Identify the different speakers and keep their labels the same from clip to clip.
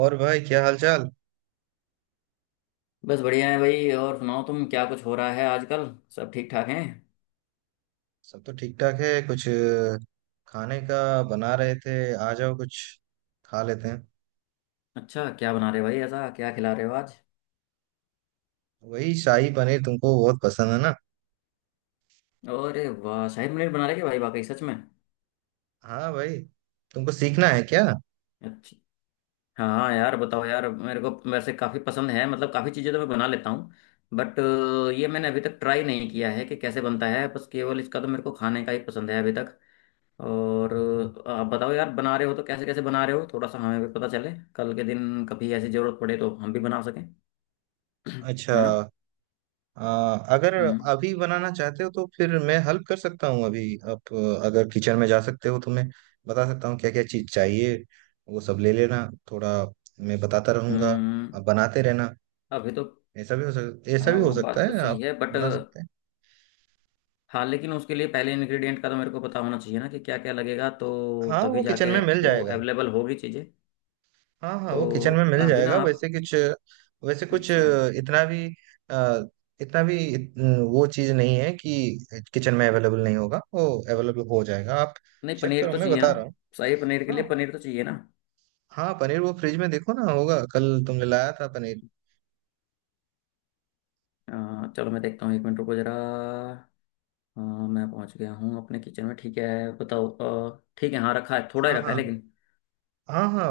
Speaker 1: और भाई, क्या हाल चाल।
Speaker 2: बस बढ़िया है भाई। और सुनाओ, तुम क्या कुछ हो रहा है आजकल? सब ठीक ठाक हैं।
Speaker 1: सब तो ठीक ठाक है। कुछ खाने का बना रहे थे। आ जाओ कुछ खा लेते हैं।
Speaker 2: अच्छा, क्या बना रहे भाई? ऐसा क्या खिला रहे हो आज?
Speaker 1: वही शाही पनीर तुमको बहुत पसंद है ना।
Speaker 2: अरे वाह, शाही पनीर बना रहे क्या भाई, वाकई सच में?
Speaker 1: हाँ भाई, तुमको सीखना है क्या?
Speaker 2: अच्छा। हाँ हाँ यार, बताओ यार, मेरे को वैसे काफ़ी पसंद है, मतलब काफ़ी चीज़ें तो मैं बना लेता हूँ, बट ये मैंने अभी तक ट्राई नहीं किया है कि कैसे बनता है, बस केवल इसका तो मेरे को खाने का ही पसंद है अभी तक। और आप बताओ यार, बना रहे हो तो कैसे कैसे बना रहे हो? थोड़ा सा हमें भी पता चले, कल के दिन कभी ऐसी ज़रूरत पड़े तो हम भी बना सकें।
Speaker 1: अच्छा।
Speaker 2: है ना?
Speaker 1: अ, अगर
Speaker 2: हम्म।
Speaker 1: अभी बनाना चाहते हो तो फिर मैं हेल्प कर सकता हूँ। अभी आप अगर किचन में जा सकते हो तो मैं बता सकता हूँ क्या क्या चीज़ चाहिए। वो सब ले लेना। थोड़ा मैं बताता रहूँगा।
Speaker 2: हम्म।
Speaker 1: आप बनाते रहना।
Speaker 2: अभी तो।
Speaker 1: ऐसा
Speaker 2: हाँ,
Speaker 1: भी हो
Speaker 2: वो
Speaker 1: सकता
Speaker 2: बात तो
Speaker 1: है आप
Speaker 2: सही है बट।
Speaker 1: बना सकते हैं।
Speaker 2: हाँ लेकिन उसके लिए पहले इंग्रेडिएंट का तो मेरे को पता होना चाहिए ना कि क्या क्या लगेगा, तो
Speaker 1: हाँ,
Speaker 2: तभी
Speaker 1: वो किचन
Speaker 2: जाके
Speaker 1: में मिल
Speaker 2: वो
Speaker 1: जाएगा।
Speaker 2: अवेलेबल होगी चीज़ें।
Speaker 1: हाँ हाँ,
Speaker 2: तो
Speaker 1: वो किचन में मिल
Speaker 2: अभी ना
Speaker 1: जाएगा।
Speaker 2: आप।
Speaker 1: वैसे कुछ
Speaker 2: अच्छा।
Speaker 1: इतना भी अ, इतना भी वो चीज़ नहीं है कि किचन में अवेलेबल नहीं होगा। वो अवेलेबल हो जाएगा। आप
Speaker 2: नहीं,
Speaker 1: चेक
Speaker 2: पनीर
Speaker 1: करो,
Speaker 2: तो
Speaker 1: मैं
Speaker 2: चाहिए ना।
Speaker 1: बता रहा हूँ।
Speaker 2: शाही पनीर के लिए
Speaker 1: हाँ
Speaker 2: पनीर तो चाहिए ना।
Speaker 1: हाँ, पनीर वो फ्रिज में देखो ना, होगा। कल तुमने लाया था पनीर।
Speaker 2: चलो मैं देखता हूँ, 1 मिनट रुको ज़रा। हाँ, मैं पहुँच गया हूँ अपने किचन में, ठीक है। बताओ। ठीक है, हाँ, रखा है, थोड़ा ही
Speaker 1: हाँ
Speaker 2: रखा है
Speaker 1: हाँ
Speaker 2: लेकिन।
Speaker 1: हाँ हाँ,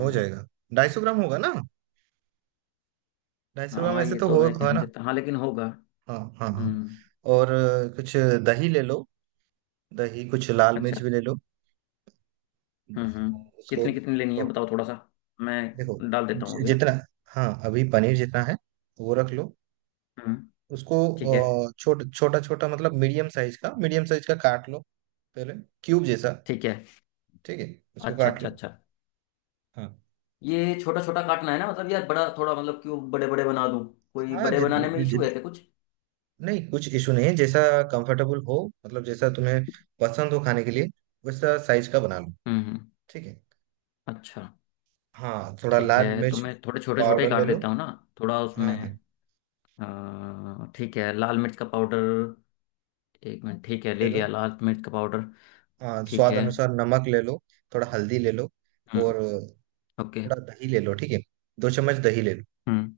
Speaker 1: हो जाएगा। 250 ग्राम होगा ना। 250 ग्राम
Speaker 2: हाँ,
Speaker 1: ऐसे
Speaker 2: ये
Speaker 1: तो
Speaker 2: तो
Speaker 1: हो
Speaker 2: मैं कह
Speaker 1: होगा
Speaker 2: नहीं
Speaker 1: ना।
Speaker 2: सकता, हाँ लेकिन होगा।
Speaker 1: हाँ हाँ हाँ।
Speaker 2: हम्म।
Speaker 1: और कुछ दही ले लो। दही, कुछ लाल मिर्च
Speaker 2: अच्छा।
Speaker 1: भी ले लो
Speaker 2: हम्म।
Speaker 1: उसको।
Speaker 2: कितनी कितनी लेनी है बताओ? थोड़ा सा
Speaker 1: देखो
Speaker 2: मैं डाल देता हूँ अभी ना।
Speaker 1: जितना, हाँ अभी पनीर जितना है वो रख लो
Speaker 2: हम्म।
Speaker 1: उसको।
Speaker 2: ठीक है।
Speaker 1: छोटा छोटा छोटा मतलब मीडियम साइज का काट लो पहले, क्यूब जैसा।
Speaker 2: ठीक है।
Speaker 1: ठीक है, उसको
Speaker 2: अच्छा
Speaker 1: काट
Speaker 2: अच्छा
Speaker 1: लो।
Speaker 2: अच्छा।
Speaker 1: हाँ
Speaker 2: ये छोटा छोटा काटना है ना, मतलब यार, बड़ा थोड़ा मतलब, क्यों बड़े बड़े बना दूं? कोई
Speaker 1: हाँ,
Speaker 2: बड़े बनाने में इशू है क्या कुछ?
Speaker 1: नहीं कुछ इशू नहीं है, जैसा कंफर्टेबल हो, मतलब जैसा तुम्हें पसंद हो खाने के लिए वैसा साइज का बना लो।
Speaker 2: हम्म।
Speaker 1: ठीक है।
Speaker 2: अच्छा।
Speaker 1: हाँ, थोड़ा
Speaker 2: ठीक
Speaker 1: लाल
Speaker 2: है, तो
Speaker 1: मिर्च
Speaker 2: मैं थोड़े छोटे छोटे
Speaker 1: पाउडर ले
Speaker 2: काट
Speaker 1: लो।
Speaker 2: देता हूँ ना। थोड़ा उसमें
Speaker 1: हाँ हाँ
Speaker 2: ठीक है, लाल मिर्च का पाउडर। एक मिनट, ठीक है,
Speaker 1: ले
Speaker 2: ले
Speaker 1: लो।
Speaker 2: लिया लाल मिर्च का पाउडर।
Speaker 1: हाँ,
Speaker 2: ठीक
Speaker 1: स्वाद
Speaker 2: है।
Speaker 1: अनुसार नमक ले लो। थोड़ा हल्दी ले लो।
Speaker 2: हम्म।
Speaker 1: और
Speaker 2: ओके।
Speaker 1: थोड़ा दही ले लो, ठीक है। 2 चम्मच दही ले लो
Speaker 2: हम्म।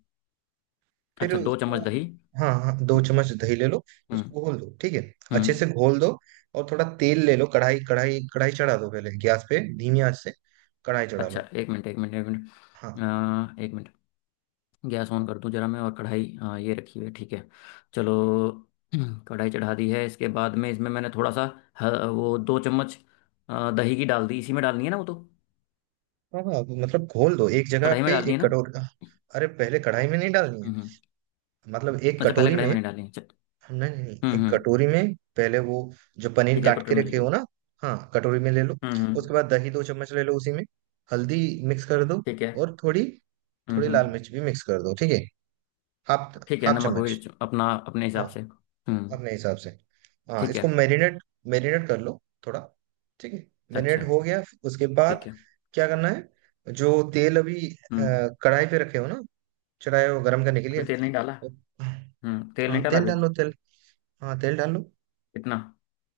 Speaker 1: फिर
Speaker 2: अच्छा, दो
Speaker 1: उसको।
Speaker 2: चम्मच दही
Speaker 1: हाँ हाँ, 2 चम्मच दही ले लो,
Speaker 2: हम्म
Speaker 1: उसको घोल दो, ठीक है। अच्छे
Speaker 2: हम्म।
Speaker 1: से घोल दो। और थोड़ा तेल ले लो। कढ़ाई कढ़ाई कढ़ाई चढ़ा दो पहले गैस पे, धीमी आंच से कढ़ाई चढ़ा
Speaker 2: अच्छा,
Speaker 1: लो।
Speaker 2: 1 मिनट 1 मिनट 1 मिनट।
Speaker 1: हाँ
Speaker 2: एक मिनट। गैस ऑन कर दूं जरा मैं, और कढ़ाई ये रखी हुई है, ठीक है। चलो। कढ़ाई चढ़ा दी है, इसके बाद में इसमें मैंने थोड़ा सा वो 2 चम्मच दही की डाल दी, इसी में डालनी है ना वो तो?
Speaker 1: हाँ हाँ, मतलब घोल दो एक जगह
Speaker 2: कढ़ाई में
Speaker 1: पे,
Speaker 2: डालनी है
Speaker 1: एक
Speaker 2: ना?
Speaker 1: कटोरी। अरे पहले कढ़ाई में नहीं डालनी है,
Speaker 2: हम्म।
Speaker 1: मतलब एक
Speaker 2: अच्छा, पहले
Speaker 1: कटोरी
Speaker 2: कढ़ाई में
Speaker 1: में।
Speaker 2: नहीं डालनी है, अच्छा।
Speaker 1: नहीं नहीं नहीं, एक
Speaker 2: हम्म।
Speaker 1: कटोरी में पहले वो जो पनीर
Speaker 2: ठीक है,
Speaker 1: काट
Speaker 2: कटोरी
Speaker 1: के
Speaker 2: में ले
Speaker 1: रखे
Speaker 2: लिया।
Speaker 1: हो ना। हाँ कटोरी में ले लो।
Speaker 2: हम्म।
Speaker 1: उसके बाद दही 2 चम्मच ले लो उसी में, हल्दी मिक्स कर दो।
Speaker 2: ठीक है।
Speaker 1: और थोड़ी थोड़ी लाल
Speaker 2: हम्म।
Speaker 1: मिर्च भी मिक्स कर दो, ठीक है। हाफ
Speaker 2: ठीक है,
Speaker 1: हाफ
Speaker 2: नमक
Speaker 1: चम्मच।
Speaker 2: मिर्च अपना अपने
Speaker 1: हाँ,
Speaker 2: हिसाब से। हम्म।
Speaker 1: अपने हिसाब से। हाँ,
Speaker 2: ठीक है।
Speaker 1: इसको मैरिनेट मैरिनेट कर लो थोड़ा। ठीक है, मैरिनेट
Speaker 2: अच्छा।
Speaker 1: हो गया। उसके
Speaker 2: ठीक
Speaker 1: बाद
Speaker 2: है।
Speaker 1: क्या करना है, जो तेल अभी
Speaker 2: हम्म।
Speaker 1: कढ़ाई पे रखे हो ना, चढ़ाए हो गर्म करने के लिए।
Speaker 2: अभी तेल नहीं डाला।
Speaker 1: वो-
Speaker 2: हम्म, तेल
Speaker 1: हाँ
Speaker 2: नहीं डाला
Speaker 1: तेल
Speaker 2: अभी।
Speaker 1: डालो, तेल। हाँ तेल डालो,
Speaker 2: कितना?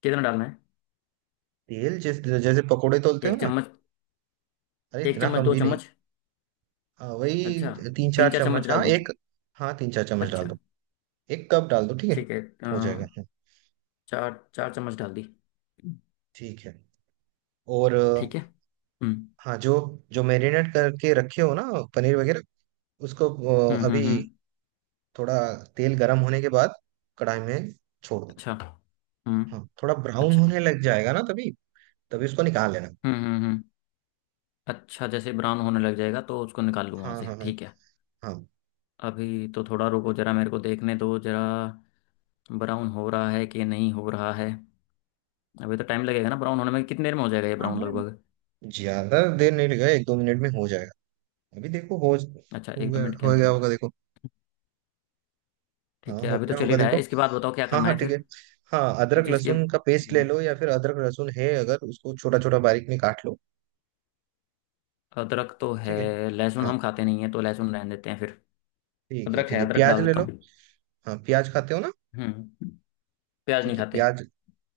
Speaker 2: कितना डालना है?
Speaker 1: तेल। जिस जैसे पकोड़े तोलते हो
Speaker 2: एक
Speaker 1: ना।
Speaker 2: चम्मच
Speaker 1: अरे
Speaker 2: एक
Speaker 1: इतना
Speaker 2: चम्मच
Speaker 1: कम
Speaker 2: दो
Speaker 1: भी नहीं।
Speaker 2: चम्मच
Speaker 1: हाँ,
Speaker 2: अच्छा,
Speaker 1: वही तीन चार
Speaker 2: तीन चार
Speaker 1: चम्मच
Speaker 2: चम्मच डाल
Speaker 1: हाँ
Speaker 2: दूँ?
Speaker 1: एक, हाँ 3 4 चम्मच डाल
Speaker 2: अच्छा।
Speaker 1: दो। एक कप डाल दो, ठीक है।
Speaker 2: ठीक है।
Speaker 1: हो जाएगा, हाँ,
Speaker 2: चार चार चम्मच डाल दी।
Speaker 1: ठीक है। और,
Speaker 2: ठीक है।
Speaker 1: हाँ, जो जो मैरिनेट करके रखे हो ना, पनीर वगैरह, उसको अभी
Speaker 2: हम्म।
Speaker 1: थोड़ा तेल गर्म होने के बाद कढ़ाई में छोड़ दो।
Speaker 2: अच्छा। हम्म।
Speaker 1: हाँ, थोड़ा ब्राउन
Speaker 2: अच्छा।
Speaker 1: होने लग जाएगा ना, तभी तभी उसको निकाल लेना।
Speaker 2: हम्म। अच्छा, जैसे ब्राउन होने लग जाएगा तो उसको निकाल लूँ वहाँ
Speaker 1: हाँ
Speaker 2: से,
Speaker 1: हाँ हाँ
Speaker 2: ठीक है।
Speaker 1: हाँ
Speaker 2: अभी तो थोड़ा रुको जरा, मेरे को देखने दो जरा, ब्राउन हो रहा है कि नहीं हो रहा है। अभी तो टाइम लगेगा ना ब्राउन होने में, कितनी देर में हो जाएगा ये
Speaker 1: हाँ
Speaker 2: ब्राउन
Speaker 1: हाँ,
Speaker 2: लगभग?
Speaker 1: ज्यादा देर नहीं लगेगा, 1 2 मिनट में हो जाएगा। अभी देखो हो
Speaker 2: अच्छा,
Speaker 1: हो
Speaker 2: एक दो
Speaker 1: गया
Speaker 2: मिनट के
Speaker 1: हो
Speaker 2: अंदर
Speaker 1: गया
Speaker 2: अंदर।
Speaker 1: होगा, देखो। हाँ
Speaker 2: ठीक है,
Speaker 1: हो
Speaker 2: अभी तो
Speaker 1: गया
Speaker 2: चल ही
Speaker 1: होगा,
Speaker 2: रहा
Speaker 1: देखो।
Speaker 2: है, इसके बाद बताओ क्या
Speaker 1: हाँ
Speaker 2: करना
Speaker 1: हाँ,
Speaker 2: है
Speaker 1: ठीक है।
Speaker 2: फिर।
Speaker 1: हाँ, अदरक
Speaker 2: कुछ इसके।
Speaker 1: लहसुन का पेस्ट ले लो, या फिर अदरक लहसुन है अगर, उसको छोटा छोटा बारीक में काट लो।
Speaker 2: अदरक तो है।
Speaker 1: ठीक है।
Speaker 2: लहसुन
Speaker 1: हाँ,
Speaker 2: हम खाते नहीं है, तो लहसुन रहने देते हैं फिर।
Speaker 1: ठीक है,
Speaker 2: अदरक
Speaker 1: ठीक है,
Speaker 2: है, अदरक
Speaker 1: प्याज
Speaker 2: डाल
Speaker 1: ले
Speaker 2: देता
Speaker 1: लो।
Speaker 2: हूँ।
Speaker 1: हाँ, प्याज खाते हो ना।
Speaker 2: हम्म। प्याज नहीं
Speaker 1: ठीक है
Speaker 2: खाते।
Speaker 1: प्याज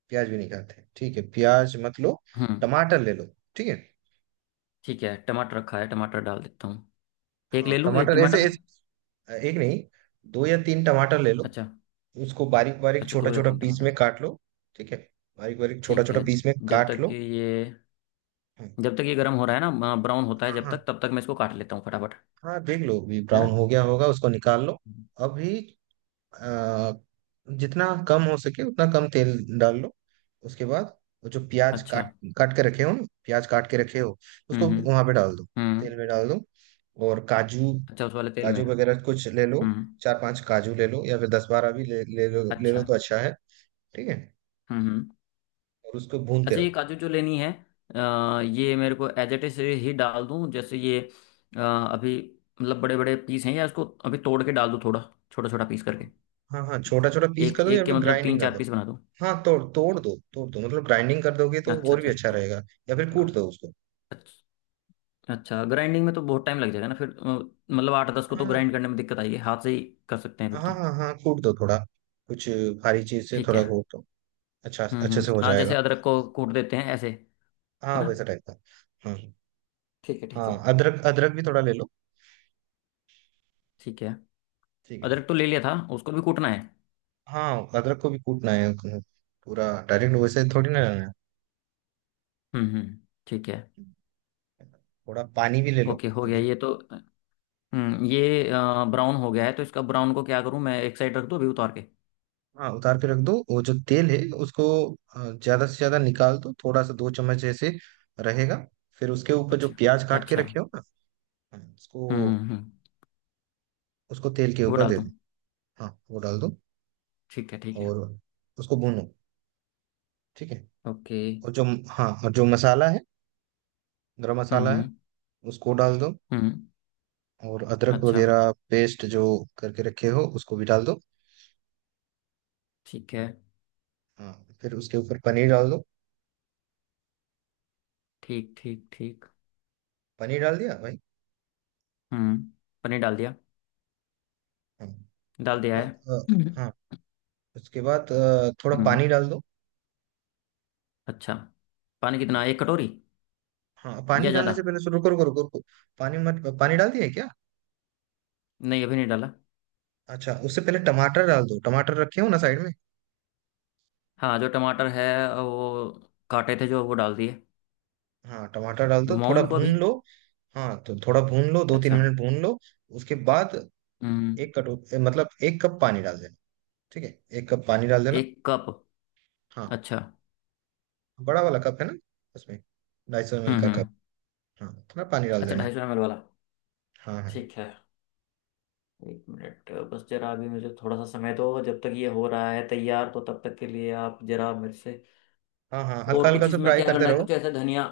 Speaker 1: प्याज भी नहीं खाते, ठीक है प्याज मत लो।
Speaker 2: हम्म।
Speaker 1: टमाटर ले लो, ठीक है।
Speaker 2: ठीक है, टमाटर रखा है, टमाटर डाल देता हूँ। एक
Speaker 1: हाँ,
Speaker 2: ले लूँ, एक
Speaker 1: टमाटर ऐसे
Speaker 2: टमाटर?
Speaker 1: ऐसे एक नहीं, दो या तीन टमाटर ले लो।
Speaker 2: अच्छा।
Speaker 1: उसको बारीक बारीक
Speaker 2: अच्छा,
Speaker 1: छोटा
Speaker 2: दो या
Speaker 1: छोटा
Speaker 2: तीन
Speaker 1: पीस
Speaker 2: टमाटर
Speaker 1: में काट लो। ठीक है, बारीक बारीक छोटा
Speaker 2: ठीक
Speaker 1: छोटा
Speaker 2: है।
Speaker 1: पीस में
Speaker 2: जब
Speaker 1: काट
Speaker 2: तक कि
Speaker 1: लो।
Speaker 2: ये,
Speaker 1: हम्म,
Speaker 2: जब तक ये गर्म हो रहा है ना, ब्राउन होता है
Speaker 1: हाँ
Speaker 2: जब
Speaker 1: हाँ
Speaker 2: तक, तब तक मैं इसको काट लेता हूँ फटाफट,
Speaker 1: हाँ, देख लो भी,
Speaker 2: है
Speaker 1: ब्राउन
Speaker 2: ना?
Speaker 1: हो गया होगा, उसको निकाल लो।
Speaker 2: हम्म।
Speaker 1: अभी अ, जितना कम हो सके उतना कम तेल डाल लो। उसके बाद वो जो प्याज
Speaker 2: अच्छा।
Speaker 1: काट काट के रखे हो ना, प्याज काट के रखे हो, उसको
Speaker 2: हम्म हम्म
Speaker 1: वहां पे डाल दो,
Speaker 2: हम्म।
Speaker 1: तेल में डाल दो। और काजू
Speaker 2: अच्छा, उस वाले तेल में।
Speaker 1: काजू वगैरह कुछ ले लो।
Speaker 2: हम्म।
Speaker 1: चार पांच काजू ले लो, या फिर दस बारह भी ले ले लो। ले लो
Speaker 2: अच्छा।
Speaker 1: तो अच्छा है। ठीक है।
Speaker 2: हम्म हम्म।
Speaker 1: और उसको भूनते
Speaker 2: अच्छा, ये
Speaker 1: रहो।
Speaker 2: काजू जो लेनी है, ये मेरे को एज इट इज ही डाल दूं जैसे ये, अभी मतलब बड़े बड़े पीस हैं, या इसको अभी तोड़ के डाल दूं थोड़ा छोटा छोटा पीस करके?
Speaker 1: हाँ हाँ, छोटा छोटा पीस
Speaker 2: एक
Speaker 1: कर दो या
Speaker 2: एक के
Speaker 1: फिर
Speaker 2: मतलब
Speaker 1: ग्राइंडिंग
Speaker 2: तीन
Speaker 1: कर
Speaker 2: चार
Speaker 1: दो।
Speaker 2: पीस बना दूं?
Speaker 1: हाँ, तोड़ तोड़ दो, तोड़ दो मतलब, ग्राइंडिंग कर दोगे तो
Speaker 2: अच्छा
Speaker 1: और भी
Speaker 2: अच्छा,
Speaker 1: अच्छा
Speaker 2: तो
Speaker 1: रहेगा। या फिर
Speaker 2: हाँ।
Speaker 1: कूट दो उसको।
Speaker 2: अच्छा। अच्छा, ग्राइंडिंग में तो बहुत टाइम लग जाएगा ना फिर मतलब 8 10 को तो
Speaker 1: हाँ
Speaker 2: ग्राइंड करने में दिक्कत आएगी, हाथ से ही कर सकते हैं फिर
Speaker 1: हाँ
Speaker 2: तो।
Speaker 1: हाँ हाँ, कूट दो थोड़ा, कुछ भारी चीज से
Speaker 2: ठीक
Speaker 1: थोड़ा
Speaker 2: है।
Speaker 1: कूट दो। अच्छा, अच्छे से
Speaker 2: हम्म।
Speaker 1: हो
Speaker 2: हाँ,
Speaker 1: जाएगा।
Speaker 2: जैसे अदरक को कूट देते हैं ऐसे, है
Speaker 1: हाँ,
Speaker 2: ना?
Speaker 1: वैसा टाइप का। हाँ
Speaker 2: ठीक है,
Speaker 1: हाँ,
Speaker 2: ठीक है।
Speaker 1: अदरक अदरक भी थोड़ा ले लो।
Speaker 2: ठीक है,
Speaker 1: ठीक है।
Speaker 2: अदरक तो ले लिया था, उसको भी कूटना है।
Speaker 1: हाँ, अदरक को भी कूटना है, पूरा डायरेक्ट वैसे थोड़ी ना लेना है।
Speaker 2: हम्म। ठीक है।
Speaker 1: थोड़ा पानी भी ले लो।
Speaker 2: ओके, हो गया
Speaker 1: अभी,
Speaker 2: ये तो। हम्म, ये ब्राउन हो गया है, तो इसका ब्राउन को क्या करूँ मैं? एक साइड रख दूँ अभी उतार के?
Speaker 1: हाँ, उतार के रख दो। वो जो तेल है उसको ज्यादा से ज्यादा निकाल दो, थोड़ा सा दो चम्मच ऐसे रहेगा। फिर उसके ऊपर जो
Speaker 2: अच्छा।
Speaker 1: प्याज काट के
Speaker 2: अच्छा।
Speaker 1: रखे हो ना, हाँ,
Speaker 2: हम्म।
Speaker 1: उसको उसको तेल के
Speaker 2: वो
Speaker 1: ऊपर
Speaker 2: डाल
Speaker 1: दे
Speaker 2: दूँ?
Speaker 1: दो। हाँ वो डाल दो।
Speaker 2: ठीक है, ठीक है।
Speaker 1: और उसको भूनो, ठीक है।
Speaker 2: ओके।
Speaker 1: और जो, हाँ, और जो मसाला है, गरम मसाला है,
Speaker 2: हम्म।
Speaker 1: उसको डाल दो।
Speaker 2: हम्म,
Speaker 1: और अदरक
Speaker 2: अच्छा।
Speaker 1: वगैरह पेस्ट जो करके रखे हो उसको भी डाल दो।
Speaker 2: ठीक है।
Speaker 1: हाँ, फिर उसके ऊपर पनीर डाल दो।
Speaker 2: ठीक ठीक ठीक।
Speaker 1: पनीर डाल दिया भाई।
Speaker 2: हम्म, पनीर डाल दिया,
Speaker 1: हाँ।
Speaker 2: डाल
Speaker 1: उसके
Speaker 2: दिया है।
Speaker 1: बाद
Speaker 2: हम्म
Speaker 1: हाँ, उसके बाद थोड़ा
Speaker 2: हम्म।
Speaker 1: पानी डाल दो।
Speaker 2: अच्छा, पानी कितना? एक कटोरी
Speaker 1: हाँ, पानी
Speaker 2: या
Speaker 1: डालने
Speaker 2: ज़्यादा?
Speaker 1: से पहले रुको रुको रुको रुको, पानी मत पानी डाल दिया है क्या?
Speaker 2: नहीं, अभी नहीं डाला।
Speaker 1: अच्छा, उससे पहले टमाटर डाल दो, टमाटर रखे हो ना साइड में।
Speaker 2: हाँ, जो टमाटर है वो, काटे थे जो, वो डाल दिए।
Speaker 1: हाँ टमाटर डाल दो,
Speaker 2: घुमाऊँ
Speaker 1: थोड़ा
Speaker 2: इनको
Speaker 1: भून
Speaker 2: अभी?
Speaker 1: लो। हाँ तो थोड़ा भून लो, दो तीन
Speaker 2: अच्छा।
Speaker 1: मिनट भून लो। उसके बाद
Speaker 2: हम्म।
Speaker 1: एक कटोरी मतलब एक कप पानी डाल देना, ठीक है, एक कप पानी डाल देना।
Speaker 2: 1 कप।
Speaker 1: हाँ,
Speaker 2: अच्छा।
Speaker 1: बड़ा वाला कप है ना, उसमें 250 ml का कप।
Speaker 2: हम्म।
Speaker 1: हाँ, थोड़ा पानी डाल
Speaker 2: अच्छा,
Speaker 1: देना।
Speaker 2: 250 ML वाला।
Speaker 1: हाँ हाँ
Speaker 2: ठीक है। एक मिनट बस जरा, अभी मुझे थोड़ा सा समय दो, जब तक ये हो रहा है तैयार तो तब तक के लिए आप जरा मेरे से।
Speaker 1: हाँ हाँ, हल्का
Speaker 2: और
Speaker 1: हल्का
Speaker 2: कुछ
Speaker 1: से
Speaker 2: इसमें
Speaker 1: फ्राई
Speaker 2: क्या
Speaker 1: करते
Speaker 2: करना है?
Speaker 1: रहो।
Speaker 2: कुछ ऐसा धनिया,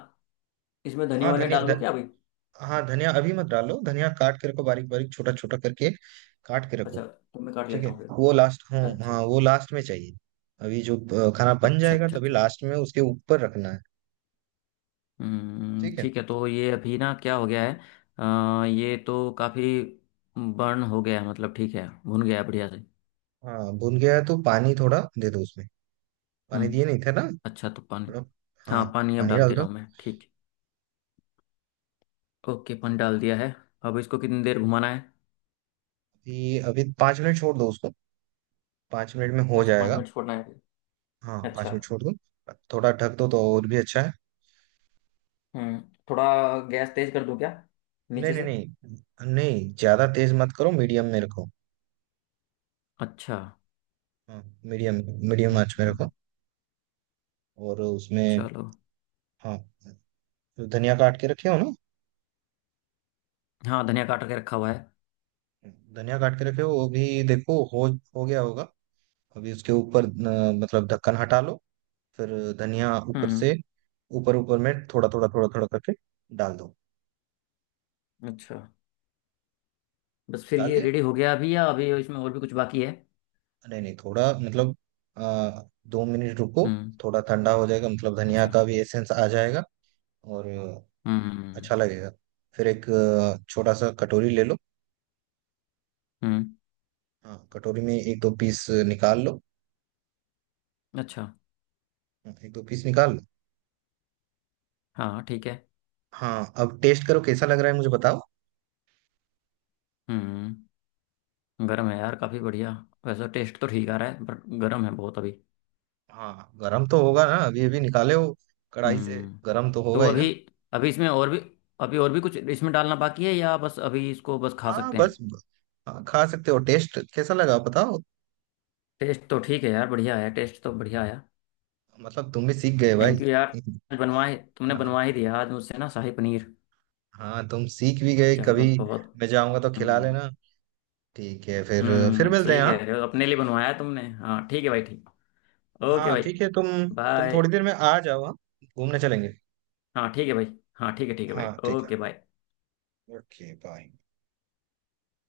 Speaker 2: इसमें धनिया
Speaker 1: हाँ
Speaker 2: वनिया
Speaker 1: धनिया
Speaker 2: डाल
Speaker 1: ध,
Speaker 2: दूं क्या अभी?
Speaker 1: हाँ, धनिया अभी मत डालो, धनिया काट के रखो बारीक बारीक छोटा छोटा करके काट के
Speaker 2: अच्छा,
Speaker 1: रखो।
Speaker 2: तो मैं काट
Speaker 1: ठीक
Speaker 2: लेता
Speaker 1: है,
Speaker 2: हूँ
Speaker 1: वो
Speaker 2: फिर।
Speaker 1: लास्ट, हाँ
Speaker 2: अच्छा।
Speaker 1: हाँ, वो लास्ट में चाहिए। अभी जो खाना बन
Speaker 2: अच्छा
Speaker 1: जाएगा
Speaker 2: अच्छा
Speaker 1: तभी
Speaker 2: अच्छा।
Speaker 1: लास्ट में उसके ऊपर रखना है।
Speaker 2: हम्म,
Speaker 1: ठीक है।
Speaker 2: ठीक है, तो ये अभी ना क्या हो गया है? ये तो काफी बर्न हो गया है, मतलब ठीक है, भुन गया है बढ़िया से।
Speaker 1: हाँ, भुन गया है तो पानी थोड़ा दे दो उसमें, पानी
Speaker 2: हम्म।
Speaker 1: दिए नहीं थे ना
Speaker 2: अच्छा, तो पानी?
Speaker 1: थोड़ा।
Speaker 2: हाँ,
Speaker 1: हाँ,
Speaker 2: पानी अब
Speaker 1: पानी
Speaker 2: डाल
Speaker 1: डाल
Speaker 2: दे
Speaker 1: दो।
Speaker 2: रहा हूँ मैं, ठीक। ओके, पानी डाल दिया है। अब इसको कितनी देर घुमाना है?
Speaker 1: अभी अभी 5 मिनट छोड़ दो उसको। 5 मिनट में हो
Speaker 2: अच्छा, पाँच
Speaker 1: जाएगा।
Speaker 2: मिनट छोड़ना है।
Speaker 1: हाँ पाँच
Speaker 2: अच्छा।
Speaker 1: मिनट छोड़ दूँ। थोड़ा ढक दो तो और भी अच्छा है।
Speaker 2: हम्म, थोड़ा गैस तेज कर दूं क्या,
Speaker 1: नहीं
Speaker 2: नीचे
Speaker 1: नहीं
Speaker 2: से?
Speaker 1: नहीं नहीं, ज़्यादा तेज मत करो, मीडियम में रखो।
Speaker 2: अच्छा।
Speaker 1: हाँ, मीडियम मीडियम आंच में
Speaker 2: हम्म,
Speaker 1: रखो। और उसमें,
Speaker 2: चलो।
Speaker 1: हाँ, धनिया काट के रखे हो ना,
Speaker 2: हाँ, धनिया काट के रखा हुआ है।
Speaker 1: धनिया काट के रखे हो वो भी देखो, हो गया होगा। अभी उसके ऊपर मतलब ढक्कन हटा लो, फिर धनिया ऊपर से
Speaker 2: हम्म।
Speaker 1: ऊपर ऊपर में थोड़ा थोड़ा थोड़ा थोड़ा करके डाल दो।
Speaker 2: अच्छा, बस फिर
Speaker 1: डाल
Speaker 2: ये
Speaker 1: दिया।
Speaker 2: रेडी हो गया अभी, या अभी इसमें और भी कुछ बाकी है?
Speaker 1: नहीं नहीं, थोड़ा, मतलब आ, 2 मिनट रुको।
Speaker 2: हम्म।
Speaker 1: थोड़ा ठंडा हो जाएगा, मतलब धनिया
Speaker 2: अच्छा।
Speaker 1: का भी एसेंस आ जाएगा और
Speaker 2: हम्म।
Speaker 1: अच्छा लगेगा। फिर एक छोटा सा कटोरी ले लो।
Speaker 2: हम्म,
Speaker 1: हाँ, कटोरी में एक दो पीस निकाल लो।
Speaker 2: अच्छा।
Speaker 1: हाँ, एक दो पीस निकाल लो।
Speaker 2: हाँ, ठीक है।
Speaker 1: हाँ, अब टेस्ट करो, कैसा लग रहा है मुझे बताओ।
Speaker 2: हम्म, गर्म है यार, काफ़ी बढ़िया। वैसे टेस्ट तो ठीक आ रहा है, बट गर्म है बहुत अभी।
Speaker 1: हाँ गरम तो होगा ना, अभी अभी निकाले हो कढ़ाई से,
Speaker 2: हम्म।
Speaker 1: गरम तो
Speaker 2: तो
Speaker 1: होगा ही ना।
Speaker 2: अभी, अभी इसमें और भी, अभी और भी कुछ इसमें डालना बाकी है, या बस अभी इसको बस खा
Speaker 1: हाँ
Speaker 2: सकते
Speaker 1: बस,
Speaker 2: हैं?
Speaker 1: हाँ, खा सकते हो। टेस्ट कैसा लगा बताओ।
Speaker 2: टेस्ट तो ठीक है यार, बढ़िया है, टेस्ट तो बढ़िया आया।
Speaker 1: मतलब तुम भी सीख गए भाई।
Speaker 2: थैंक यू यार, बनवाए तुमने, बनवा ही दिया आज मुझसे ना शाही पनीर।
Speaker 1: हाँ तुम सीख भी गए,
Speaker 2: चलो,
Speaker 1: कभी
Speaker 2: बहुत।
Speaker 1: मैं जाऊंगा तो खिला
Speaker 2: हम्म।
Speaker 1: लेना। ठीक है फिर
Speaker 2: हम्म,
Speaker 1: मिलते
Speaker 2: सही
Speaker 1: हैं, हाँ।
Speaker 2: कह रहे हो, अपने लिए बनवाया तुमने। हाँ ठीक है भाई, ठीक। ओके
Speaker 1: हाँ
Speaker 2: भाई,
Speaker 1: ठीक है, तुम
Speaker 2: बाय।
Speaker 1: थोड़ी देर में आ जाओ, हाँ, घूमने चलेंगे।
Speaker 2: हाँ ठीक है भाई। हाँ ठीक है, ठीक है भाई,
Speaker 1: हाँ ठीक है।
Speaker 2: Okay bye.
Speaker 1: Okay bye.